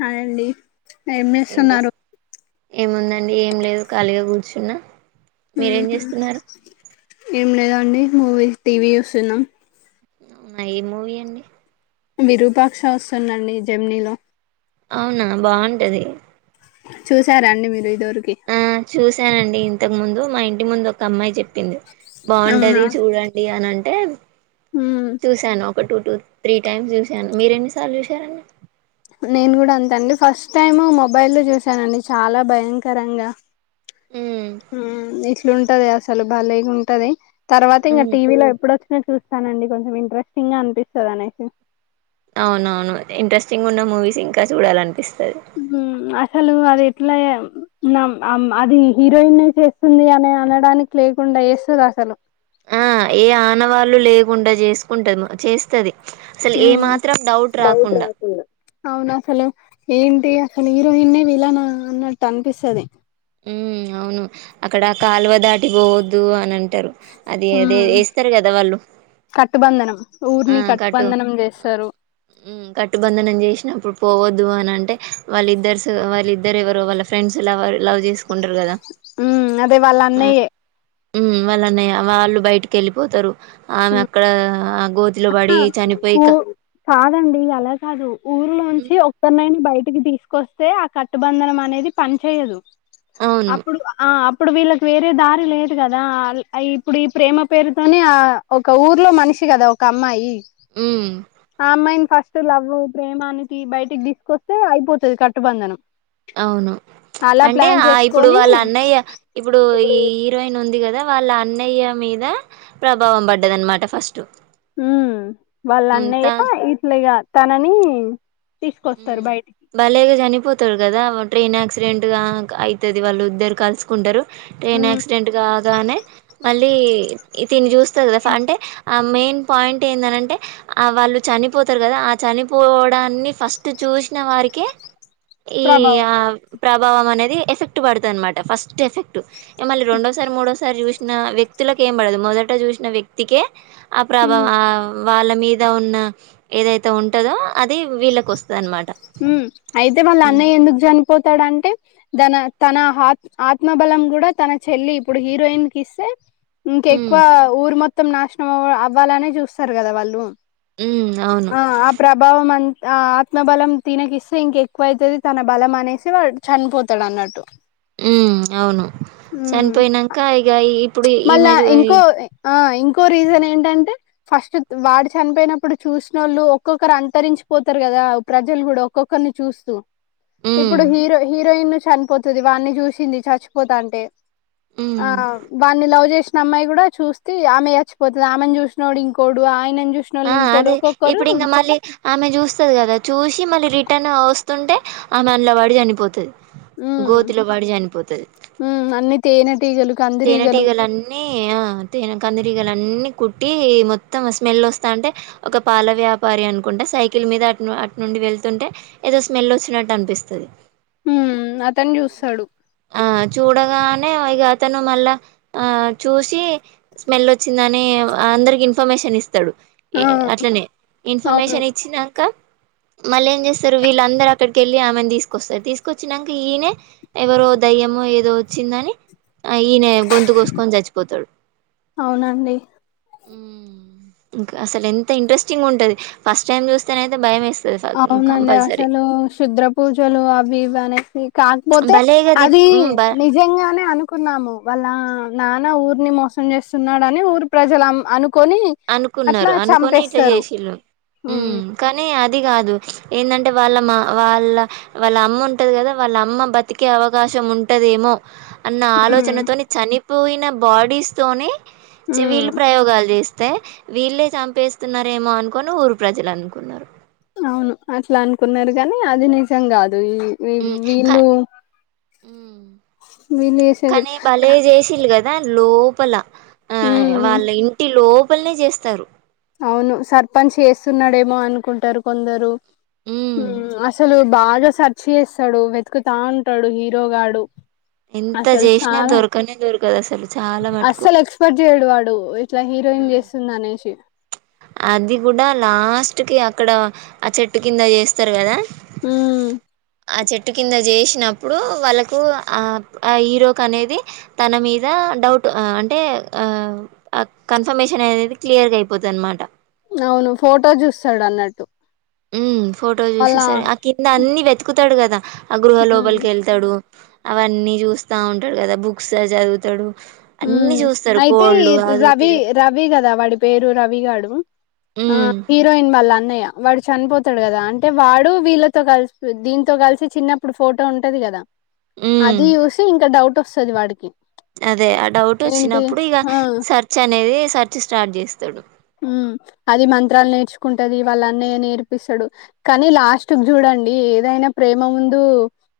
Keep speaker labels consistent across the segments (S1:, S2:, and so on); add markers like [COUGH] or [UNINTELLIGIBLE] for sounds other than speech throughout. S1: Hi అండి ఏం చేస్తున్నారు
S2: ఏముందండి ఏం లేదు ఖాళీగా కూర్చున్నా మీరేం చేస్తున్నారు
S1: అండి మూవిల్ టీ వి చూస్తున్నాం
S2: అవునా ఏం మూవీ అండి
S1: విరూపాక్ష వస్తుందండి జెమినీ లో
S2: అవునా బావుంటది
S1: చూశారా అండి మీరు ఇదో దుకి
S2: శానండి ఇంతకు ముందు మా ఇంటి ముందు ఒక అమ్మాయి చెప్పింది
S1: అవునా
S2: బావుంటది చూడండి అనన్ టేం చూశాను క టూ టూ త్రీ టైమ్స్ చూశాను మీరెన్నిసార్లు చూశారండి
S1: నేను కూడా అంత అండి ఫస్ట్ టైము మొబైల్లో చూశానండి చాలా భయంకరంగా
S2: మ్మ్
S1: ఉమ్మ్ ఇట్లుంటది అస సలు భలేగుంటది తర్వాత ఇంకా
S2: మ్మ్
S1: టీ వీ లో ఎప్పుడో [UNINTELLIGIBLE] చూస్తానండి కొంచెం ఇంట్రెస్టింగ్ గా అన్పిస్తదనేసి
S2: అవునవును ఇంట్రెస్టింగ్ ఉన్న మూవీస్ ఇంకా చూడాలనిపిస్
S1: ఉమ్మ్ అసలు అది ఎట్ల యం మం అం అది హీరోయిన్ ఏ చేస్తుంది అని అనడానికి లేకుండా చేస్తది అసలు
S2: ఆ ఏ ఆనవాళ్ళు లేకుండా చేసుకుంటది చేస్తుది అసలు ఏ మాత్రం డౌట్ రాకుండా
S1: అవునసలు ఏంటి అసలు హీరోయిన్ ఏ విలానా అన్నట్టు అనిపిస్తది
S2: ఉమ్మ్ అవును అక్కడ కాలువ దాటి పోవద్దు అని అంటారు అది అదే
S1: ఉమ్మ్
S2: ఏస్తారు కదా వాళ్ళు
S1: కట్టుబంధనం ఊరిని కట్టుబంధనం చేస్తారు
S2: ఉమ్మ్ కట్టుబంధనం చేసినప్పుడు పోవద్దు అని అంటే వాళ్ళిద్దర్స్ వాళ్ళిద్దరు ఎవరో వాళ్ళ ఫ్రెండ్స్ లవర్ లవ్ చేసుకుంటరు కదా
S1: ఉమ్మ్ అదే వాళ్ళ అన్నయ్యే
S2: ఉమ్మ్ వాళ్ళన్నయ వాళ్ళు బయటికెళ్ళిపోతరు ఆమె అక్కడ ఆ గోత్
S1: [UNINTELLIGIBLE] ఉ కాదండి అలా కాదు ఊర్లో [UNINTELLIGIBLE]
S2: ఉమ్,
S1: చి ఒక్కన్ నాయని బయటికి తీసుకొస్తే ఆ కట్టుబంధనం అనేది పని చెయ్యదు
S2: అవును
S1: అప్పుడు ఆ అప్పుడు వీళ్ళక్ వేరే దారి లేదు కదా అల్ ఆ ఇప్పుడు ఈ ప్రేమ పేరుతోనే ఆ ఒక ఊర్లో మనిషి కదా కమ్మయి
S2: హ్మ్
S1: అ అమ్మాయిన్ ఫస్ట్ తులవు ప్రేమా అనికి బయటికి తీసుకొస్తే అయిపోతది కట్టుబంధనం
S2: అవును
S1: అలా
S2: అంటే
S1: ప్లాన్
S2: ఆ ఇప్పుడు
S1: చేసుకొని
S2: వాళ్ళ అన్నయ్య ఇప్పుడు ఈ హీరోయిన్ ఉ ది కదా వాళ్ళ అన్నయ్య మీద ప్రభావం పడ్డది అనమాట ఫస్ట్
S1: ఉమ్మ్ వాళ్ళ
S2: అంతా
S1: అన్నయ్య ఇట్ల్ ఇగ తననీ
S2: ఉమ్ బలేగా జనిపోతర్ కదా ట్రైన్ యాక్సిడెంట్ గా అయితది వాళ్ళు ఇద్దరు కలుసుకుంటరు ట్రైన్
S1: ఉమ్
S2: యాక్సిడెంట్ గా గానే మళ్ళీ ఇ తిన్ చుస్ తద్గస అంటే ఆ మెయిన్ పాయింట్ ఏందనంటే వాళ్ళు చనిపోతారు కదా ఆ చనిపోవడాన్ని ఫస్ట్ టు చూసిన వారికె ఈ
S1: ప్రభావం
S2: ఆ ప్రభావం అనేది ఎఫెక్ట్ పడుతన్మాట ఫస్ట్ ఎఫెక్ట్ మళ్ళీ రెండోసారి మడోసారి జుష్ నా వ్యక్తులక్ ఏం పడదు మొదట చూసిన వ్యక్తికే అ
S1: ఉమ్
S2: ప్రభావ ఆ వాళ్ళ మీద ఉన్న ఏదైతే ఉంటందో అది వీళ్ళకి ఒస్
S1: ఉమ్ అయితే వాళ్ళ అన్నయ్య ఎందుకు జన్ పోతాడంటే దన తన ఆత్ ఆత్మబలం కూడా తన చెల్లి ఇప్పుడు హీరోయిన్ కిస్తే ఇంక
S2: ఉమ్
S1: ఎక్కువ ఊర్ మొత్ త్తం నాశనం అవ్ అవ్వాలనే చూస్తారు కదా వాళ్ళు
S2: ఉమ్ అవును
S1: ఆ ప్రభావం ఆ ఆత్మబలం తినకిస్తే ఇంక ఎక్కువ అయితది తన బలం అనేసి వాడు చనిపోతడ్ అన్నట్టు
S2: ఉమ్ అవును
S1: ఉమ్
S2: చనిపోయినాంక ఇగ ఇ
S1: మళ్ళా ఇంకో ఆ ఇంకో రీజన్ ఏంటంటే. ఫస్ట్ వాడు చనిపోయినప్పుడు చూసిన ఒళ్ళు ఒక్కొక్కరు అంతరించిపోతరు కదా. ప్రజలు కుడ ఒక్కొక్కరిని చూస్తూ.
S2: ఉమ్
S1: ఇప్పుడు హీరో హీరోయిన్ చన్పోతది వాడిని చూసింది చచ్చిపోత అంటే
S2: ఉమ్
S1: ఆ లవ్ చేసిన అమ్మాయి గూడా చూస్తే ఆమె చచ్చిపోతుంది ఆమెను చూసినోడు ఇంకోడు ఆయన
S2: ఆ అదే ఇప్పుడు ఇంగ మళ్ళీ ఆమె చూస్తది కదా చూసి మళ్ళీ రిట్ ట్టన్ వస్తుంటే ఆమె అనలోవడి చనిపోతది గోతులొబడి జనిపోతది
S1: ఉమ్ అన్ని తేనెటీగలు కందిరీగలు
S2: తేనటిగలన్నీ ఆ తేన కందిరిగలన్నీ కుట్టి మొత్తం స్మెల్ వస్తా అంటే ఒక పాల వ్యాపారి అనుకుంటే సైకిల్ మీద అటు అటు నుండి వెళ్తుంటే ఏదో స్మెల్ వచ్చినట్టు అనిపిస్తది
S1: హ్మ్ అతను జూస్తాడు.
S2: ఆ చూడగా ఏమో ఇగ అత్ అతను మళ్ళ ఆ చూసి స్మెల్ వొ చ్చిందని అందరికి ఇన్ఫ ర్మేషన్ ఇస్ త్తడు
S1: ఆ!
S2: అట్లనే
S1: అవును.
S2: ఇన్ఫర్మేషన్ ఇచ్చినంక మళ్ళీ ఏం చేస్తారు వీళ్ళందరూ అక్కడికి ఎళ్ళి ఆమెను తీసుకొస్తారు తీసుకొచ్చినంక ఈయనే ఎవరో దయ్యమో ఏదో వచ్చిందని ఆ ఈయనే గొంతు గోసుకొని చచ్చిపోతాడు
S1: అవునండి.
S2: ఊమ్ ఇంకా అసలు ఎంత ఇంట్రెస్టింగ్ ఉంటది ఫస్ట్ టైమ్ చూస్తేనయితే భయం ఎస్
S1: అవునండి అసలు క్షుద్ర పూజలు అవి ఇవి అనేసి కాకపోతే
S2: భలేగా దిప్
S1: అది
S2: ఉమ్ బ
S1: నిజంగానే అనుకున్నాము వాళ్ళ నాన్న ఊరు ని మోసం చేస్తున్నాడని ఊరు ప్రజలం అను
S2: అనుకున్నారు అనుకొని ఇట్లా జెషిల్లు
S1: హ్మ్.
S2: ఊమ్ కానీ అ ది గాదు ఏంటంటే వాళ్ళ మా వాళ్ళ వాళ్ళ అమ్మ ఉంటది కదా వాళ్ళ అమ్మ బతికే అవకాశం ఉంటదేమో అన్న
S1: హ్మ్.
S2: ఆలోచనతోని చని పోయిన బాడీస్ తోనే చె
S1: హ్మ్.
S2: వీళ్ళు ప్రయోగాలు చేస్ తె వీళ్ళే చంపేస్తున్నారేమో అనుకొని ఊరు ప్రజలు అనుకున్నారు
S1: అవును అట్లా అనుకున్నారు గాని అది నిజం గాదు వి వి
S2: ఉమ్ కా
S1: వీళ్ళు
S2: ఉమ్ దా లోపల ఆ
S1: హ్మ్.
S2: వాళ్ళ ఇంటిలో పల్నే జేస్తారు
S1: అవును సర్పంచ్ చేస్తున్నాడేమో అనుకుంటారు కొందరు
S2: ఉమ్
S1: ఊమ్ అసలు బాగా సర్చ్ చేస్తాడు వెతుకుతా ఉంటాడు హీరోగాడు
S2: ఎంత
S1: అసలు
S2: చేసినా
S1: చాలా
S2: దొరకనే దొరకదు అసలు చాలా మట్టుకు
S1: దోయ్ ఇట్లా హీరోయిన్ చేస్తుంది అనేసి
S2: అది కూడా లాస్ట్ కి అక్కడ ఆ చెట్టు కింద జేస్తారు కదా
S1: ఊమ్
S2: ఆ చెట్టు కింద చేసినప్పుడు వాళ్ళకు ఆ ఆ హీరోకి అనేది తన మీద డౌట్ ఆ అంటే ఆ ఆ కన్ఫర్మేషన్ అనేది క్లియర్గా అయిపోతది. దన్మాట
S1: అవును ఫోటో చూస్తడు అన్నట్టు
S2: ఉమ్ ఫోటో
S1: వాళ్ళ
S2: చూసేసరి ఆ కింద అన్ని వెతుకుతాడు కదా హా ఆ గృహ
S1: మ్మ్
S2: లోపలికి వెళ్తడు. అవన్నీ చూస్తా ఉంటాడు కదా బుక్స్ చదువుతాడు.
S1: ఉ
S2: అన్ని చూస్తారు
S1: అయితే
S2: కోళ్ళు అదోటి
S1: రవి
S2: ఇదోటి
S1: రవి కదా వాడి పేరు రవి గాడు ఆ
S2: హ్మ్
S1: హీరోయిన్ వాళ్ళ అన్నయ్య వాడు చనిపోతాడు కదా అంటే వాడు వీళ్ళతో కలిసి దీంతో కలిసి చిన్నప్పుడు ఫోటో ఉంటది కదా
S2: హ్మ్
S1: అది చూసి ఇంకా డౌట్ వస్ వస్తది వాడికి
S2: అదే ఆ డౌట్
S1: ఏంటి
S2: వచ్చినప్పుడు ఇగ
S1: ఆ
S2: సర్చ్ అనేది సర్చ్ స్టార్ట్ చేస్తాడు
S1: ఉమ్ అది మంత్రాలు నేర్చుకుంట అది వాళ్ళ అన్నయ్య నేర్పిస్తడు కానీ లాస్ట్ క్ చూడండి ఏదైనా ప్రేమ ముందు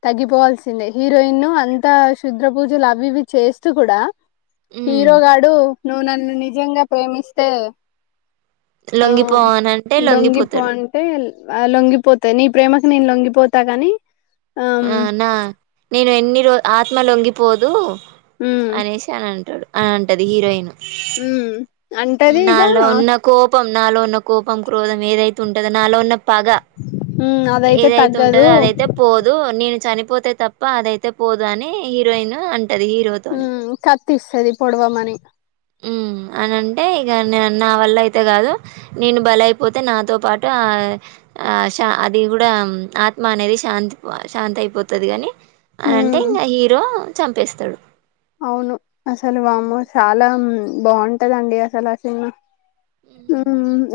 S1: తగ్గిపోవల్సిందే హీరోయిన్ ను అంత శుద్ర పూజలు అవి ఇవి చేస్తూ కూడా
S2: హ్మ్
S1: హీరో గాడు నువ్వు నను నన్ను నిజంగా ప్రేమిస్తే ఆ
S2: లొంగిపోవనంటే
S1: లొంగిపో
S2: లొంగిపోతాడు.
S1: అంటే ఆ లొంగిపోతా నీ ప్రేమకు నేను లొంగిపోతగాని
S2: ఆనా నేను ఎన్ని రోజ ఆత్మ లొంగిపోదు.
S1: హ్మ్
S2: అనీషి అని అంటడు. అని అంటది హీరోయిన్
S1: ఉ అంటది ఇగా
S2: నాలో ఉన్న కోపం నాలో ఉన్న కోపం క్రోధం ఏదైతే ఉంటందో నాలో ఉన్న పగ
S1: హ్మ్ అదైతే
S2: ఏదైతే
S1: తగ్గదు
S2: ఉంటందో అదైతే పోదు. నేను చనిపోతే తప్ప అదయితే పోదు అని హీరోయిన్ అంట అది హీరోతోని
S1: తీస్తది పొడవమని
S2: మ్ అనంటే ఇక నా వల్ల అయితే కాదు నేను బలి అయిపోతే నాతో పాటు ఆ అది కూడా ఆత్మ అనేది శాంతి శాంతి అయిపోతది గాని అని అంటే
S1: హ్మ్
S2: ఇంగ హీరో చంపేస్తాడు
S1: అవును అసలు వామ్మో చాలా బావుంటదండి అసలు ఆ సినిమా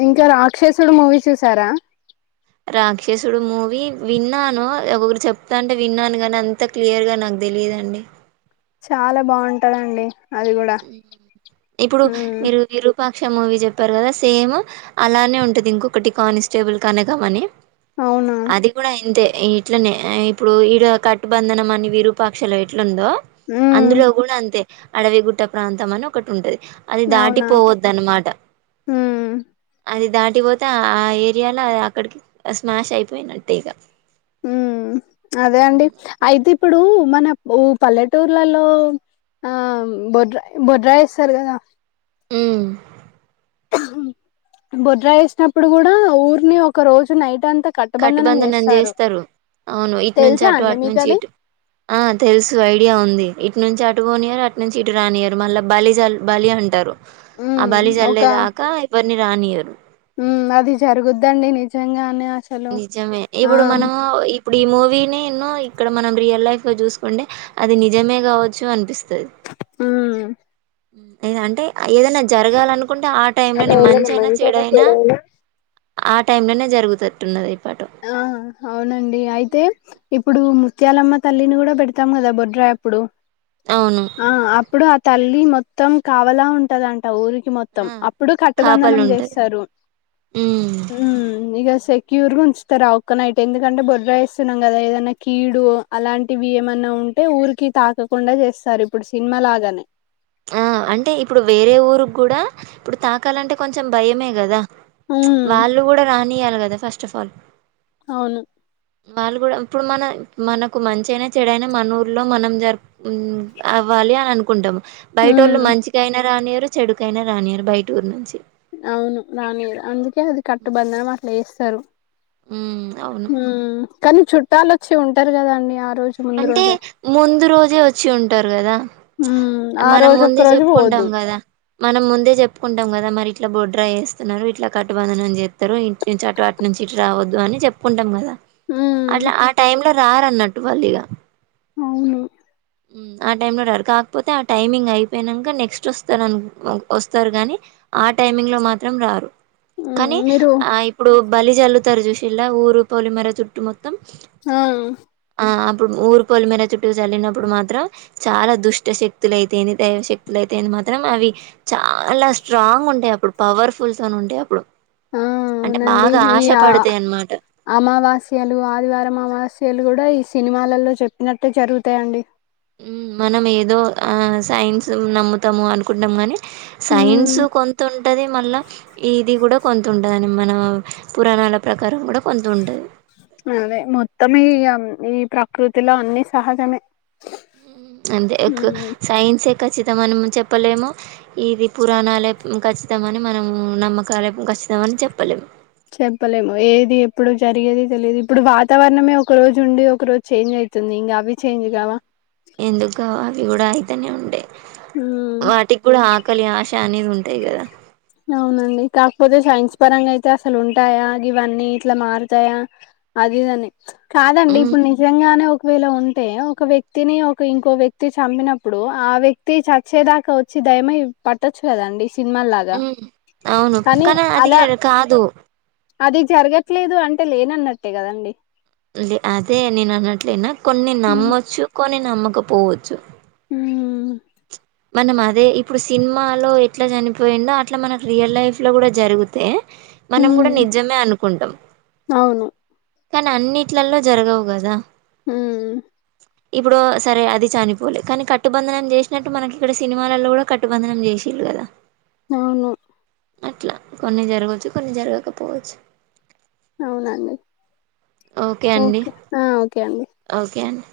S1: ఇంకా రాక్షసుడు మూవీ చూసారా
S2: రాక్షసుడు మూవీ విన్నాను ఒకొరు చెప్తాంటే విన్నాను కాగానీ అంత క్లియర్ గా నాకు తెలియదండి
S1: చాలా బావుంటందండి
S2: ఇప్పుడు మీరు వి రూపా క్ష మూవీ చెప్పారు కదా సేమ్ అలానే ఉంటుంది ఇంకొకటి కానిస్టేబుల్ కనక మని
S1: అవునా
S2: అది కూడా ఇంతే ఇట్లనే ఇప్పుడు ఈడ కట్టుబంధనం అని విరూపాక్షలో ఎట్లుందో అందులో
S1: మ్మ్
S2: గూడా అంతే అడవి గుట్ట ప్రాంతం అని ఒకటి ఉంటది అది
S1: అవునా
S2: దాటిపోవద్ద అన్నమాట
S1: మ్మ్
S2: అది దాటి దాటిపోతే ఆ ఏరియాలో అక్కడికి స్మాష్ అయిపోయినట్టే ఇక
S1: ఉ... అదే అండి అయితే ఇప్పుడూ మనం ఊ పల్లెటూర్లలో ఆ బొడ్రాయి బొడ్రాయి వేస్తారు కదా
S2: మ్
S1: బుడ్రాయి వేసినప్పుడు కూడా ఊరిని ఒక రోజు నైట్
S2: కట్టుబంధనం అని చేస్తారు అవును ఇటు నుంచి
S1: తెలుసా
S2: అటు
S1: అండి
S2: అటు
S1: మీకు
S2: నుంచి
S1: అది
S2: ఇటు ఆ తెలుసు ఐడియా ఉంది ఇ ఇటు నుంచి అటు పోనియారు అటు నుంచి ఇటు రానియరు మళ్ళా బలిజలి బలి అంటారు ఆ
S1: మ్మ్
S2: బలి జల్లేదాక ఎవ్యరిని రానీయరు
S1: మ్... అది జరుగుద్దండి నిజంగానే అ
S2: నిజమే ఇప్పుడు మనము ఇప్పుడు ఈ మూవీనే ఎన్నో ఇక్కడ మనం రియల్ లైఫ్ లో చూసుకుంటే అది నిజమే కావచ్చు అనిపిస్తుంది స లేద అంటే ఏదైనా జరగాలనుకుంటే ఆ టైం లోనే
S1: అదైనా
S2: మంచైనా
S1: మంచిదా
S2: చెడైనా ఆ టైమ్ లోనే జరుగుతున్నట్టున్నది
S1: ఆ అవునండి అయితే ఇప్ ఇప్పుడు ముత్యాలమ్మ తల్లిని కూడా పెడతాం కదా బొడ్రాయి అప్పుడు
S2: అవును
S1: ఆ అప్పుడు ఆ తల్లి మొ మొత్తం కావలా ఉంటదంట టైం ఊరికి మొత్తం
S2: ఆ
S1: అప్పుడు
S2: కాపలు
S1: కట్టబంధనం
S2: ఉంటది
S1: చేస్తారు
S2: ఉమ్
S1: ఇక శక్ క్యూర్ గు ఉంచ్ ర్ ఒక్కనైట్ ఎందుకంటే బొడ్రాయి వస్తున్నాం కదా ఏదన్నా కీడు అలాంటివి ఏమన్నా ఉంటే ఊరికి తాకకుండా చేస్తారు ఇప్పుడు సినిమా లాగానే
S2: ఆ అంటే ఇప్పుడు వేరే ఊరుకి కూడా ఇప్పుడు తాకాలంటే కొంచెం భయమే కదా
S1: ఉమ్
S2: వాళ్ళు కూడా రానియ కద ఫస్ట్ ఆఫ్ ఆల్
S1: అవును
S2: వాళ్ళు కూడా ఇప్పుడు మన మనకు మంచియైన చెడైనా మన ఊర్లో మనం జరుపు అవ్వాలి అని అనుకు కుంటము బయట వాళ్ళు
S1: ఉమ్
S2: మంచిగా అయినారానియర్ చెడుకైననా రానియారు బయటూరు నుంచి
S1: అవును రానియరు అందుకే అది కట్టుబందనం అట్లా చేస్త తరు
S2: ఉమ్ అవును
S1: ఉమ్ కనీ చుట్ చుట్టాలు వచ్చి ఉంటారు కదా అండి ఆ రోజు ముందు
S2: అంటే
S1: రోజే
S2: ముందు రోజే వచ్చి ఉంటారు కదా
S1: ఉమ్ ఆ
S2: మనం
S1: రోజు ఒక్క
S2: ముందే
S1: రోజు
S2: చెప్పుకుంటాం
S1: పోవద్దు
S2: కదా మనం ముందే చెప్పుకుంటాం కదా మరి ఇట్లా బొడ్రాయి చేస్తున్నారు ఇట్లా కట్టుబంధనం చేస్తారు ఇటు నుంచి అటు అటు నుంచి ఇటు రావద్దు అని చెప్పుకుంటాం కదా
S1: ఉమ్
S2: అట్లా ఆ టైమ్ ల రారు అన్నట్టు వాళ్ళీగ
S1: అవును
S2: ఆ టైమ్ లో రారు కాకపోతే ఆ టైమింగ్ అయిపోయినాక నెక్స్ట్ వస్తారు వస్తారు కాని ఆ టైమింగ్ లో మాత్రం రారు.
S1: ఉమ్
S2: కానీ
S1: మీరు
S2: ఆ ఇప్పుడు బలి జల్లుతరు చూసిల్ల ఊరు పోలి మేర చుట్టు మొత్
S1: ఆ
S2: ఇప్పుడు ఊరు పోల మీర చుట్టూ చల్లినప్పుడు మాత్రం చాలా దుష్ట శక్తులు అయితేఏంది దైవశక్తులు అయితే ఏంది మాత్రం అవి చాలా స్ట్రాంగ్ ఉంటాయి అప్పుడు పవర్ఫుల్స్ అని ఉంటాయి అప్పుడు
S1: ఆ
S2: అంటే
S1: అవునండి
S2: బాగా
S1: ఈ
S2: ఆశ
S1: అ
S2: పడతాయి అన్నమాట
S1: అమావాస్యాలు ఆదివారం అమావాస్య యలు కూడా ఈ సినిమాలలో చెప్పినట్టే జరుగుతయండి.
S2: ఉమ్ మనం ఏదో ఆ సైన్స్ను నమ్ముతాము అనుకుంటాం గాని సైన్స్
S1: ఉమ్
S2: కొంత ఉంటది మళ్ళ ఇది కూడా కొంత ఉంటుందని మన పురాణాల ప్రకారం కూడా కొంత ఉంటది.
S1: అదే మొత్తం ఈ ఈ ప్రకృతిలో అన్ని సహజమే
S2: అంతే ఒక
S1: ఉమ్
S2: సైన్స్ ఖచ్చితమం అని చెప్పలేము ఇది పురాణాలే ఖచ్చితమని మనము నమ్మకాలే ఖచ్చితమే అని చెప్పలేము.
S1: చెప్పలేము ఏది ఎప్పుడు జరిగేది తెలియదు ఇప్పుడు వాతావరణమే ఒక రోజు ఉండి ఒక రోజు చేంజ్ అయితుంది ఇంగ అవి చేంజ్
S2: యా
S1: కావా
S2: ఎందుకు గావు అవి గూడా అయి తనే ఉండె
S1: ఉమ్
S2: వాటికి కూడా ఆకలి ఆశ అనేది ఉం ఉంటాయి గదా
S1: అవునండి కాకపోతే సైన్స్ పరంగా అయితే అసలు ఉంటాయా గివన్నీ ఇట్లా మారుతాయా అది ఇది అని కాదండి
S2: ఉమ్
S1: ఇప్పుడు నిజంగానే ఒక వేళ ఉంటే ఒక వ్యక్తిని ఒక ఇంకో వ్యక్తి చంపినప్పుడు ఆ వ్యక్తి చచ్చేదాకా వచ్చి దయమై పట్టొచ్చు కద అండి సినిమాల్ లాగా
S2: ఉమ్ అవును కానీ అది రియల్ కాదు
S1: అది జరగట్లేదు అంటే లేను అన్నట్టే గద అండి
S2: అదే నేను అన్నట్లేనా కొన్ని నమ్మొచ్చు కొని నమ్మక పోవచ్చు
S1: ఊ
S2: మనం అదే ఇప్పుడు సినిమాలో ఎట్లా చనిపోయిందో అట్లా మనకి రియల్ లైఫ్ లో కూడా జరుగుతే మనం గూడా
S1: ఉమ్
S2: నిజమే అనుకుంటాం
S1: అవును
S2: కానీ అన్నీట్లలో జరగవు గదా
S1: హ
S2: ఇప్పుడు సరే అది చనిపోలే కానీ కట్టుబంధనం చేసినట్టు మనకి ఇక్కడ సినిమాలలో కూడా కట్టుబంధనం జేసిర్రు గదా
S1: అవును
S2: అట్లా కొన్ని జరగొచ్చు కొన్ని జరగకపోవచ్చు
S1: అవునండి
S2: ఓకే అండి
S1: ఆ ఓకే అండి
S2: ఓకే అండి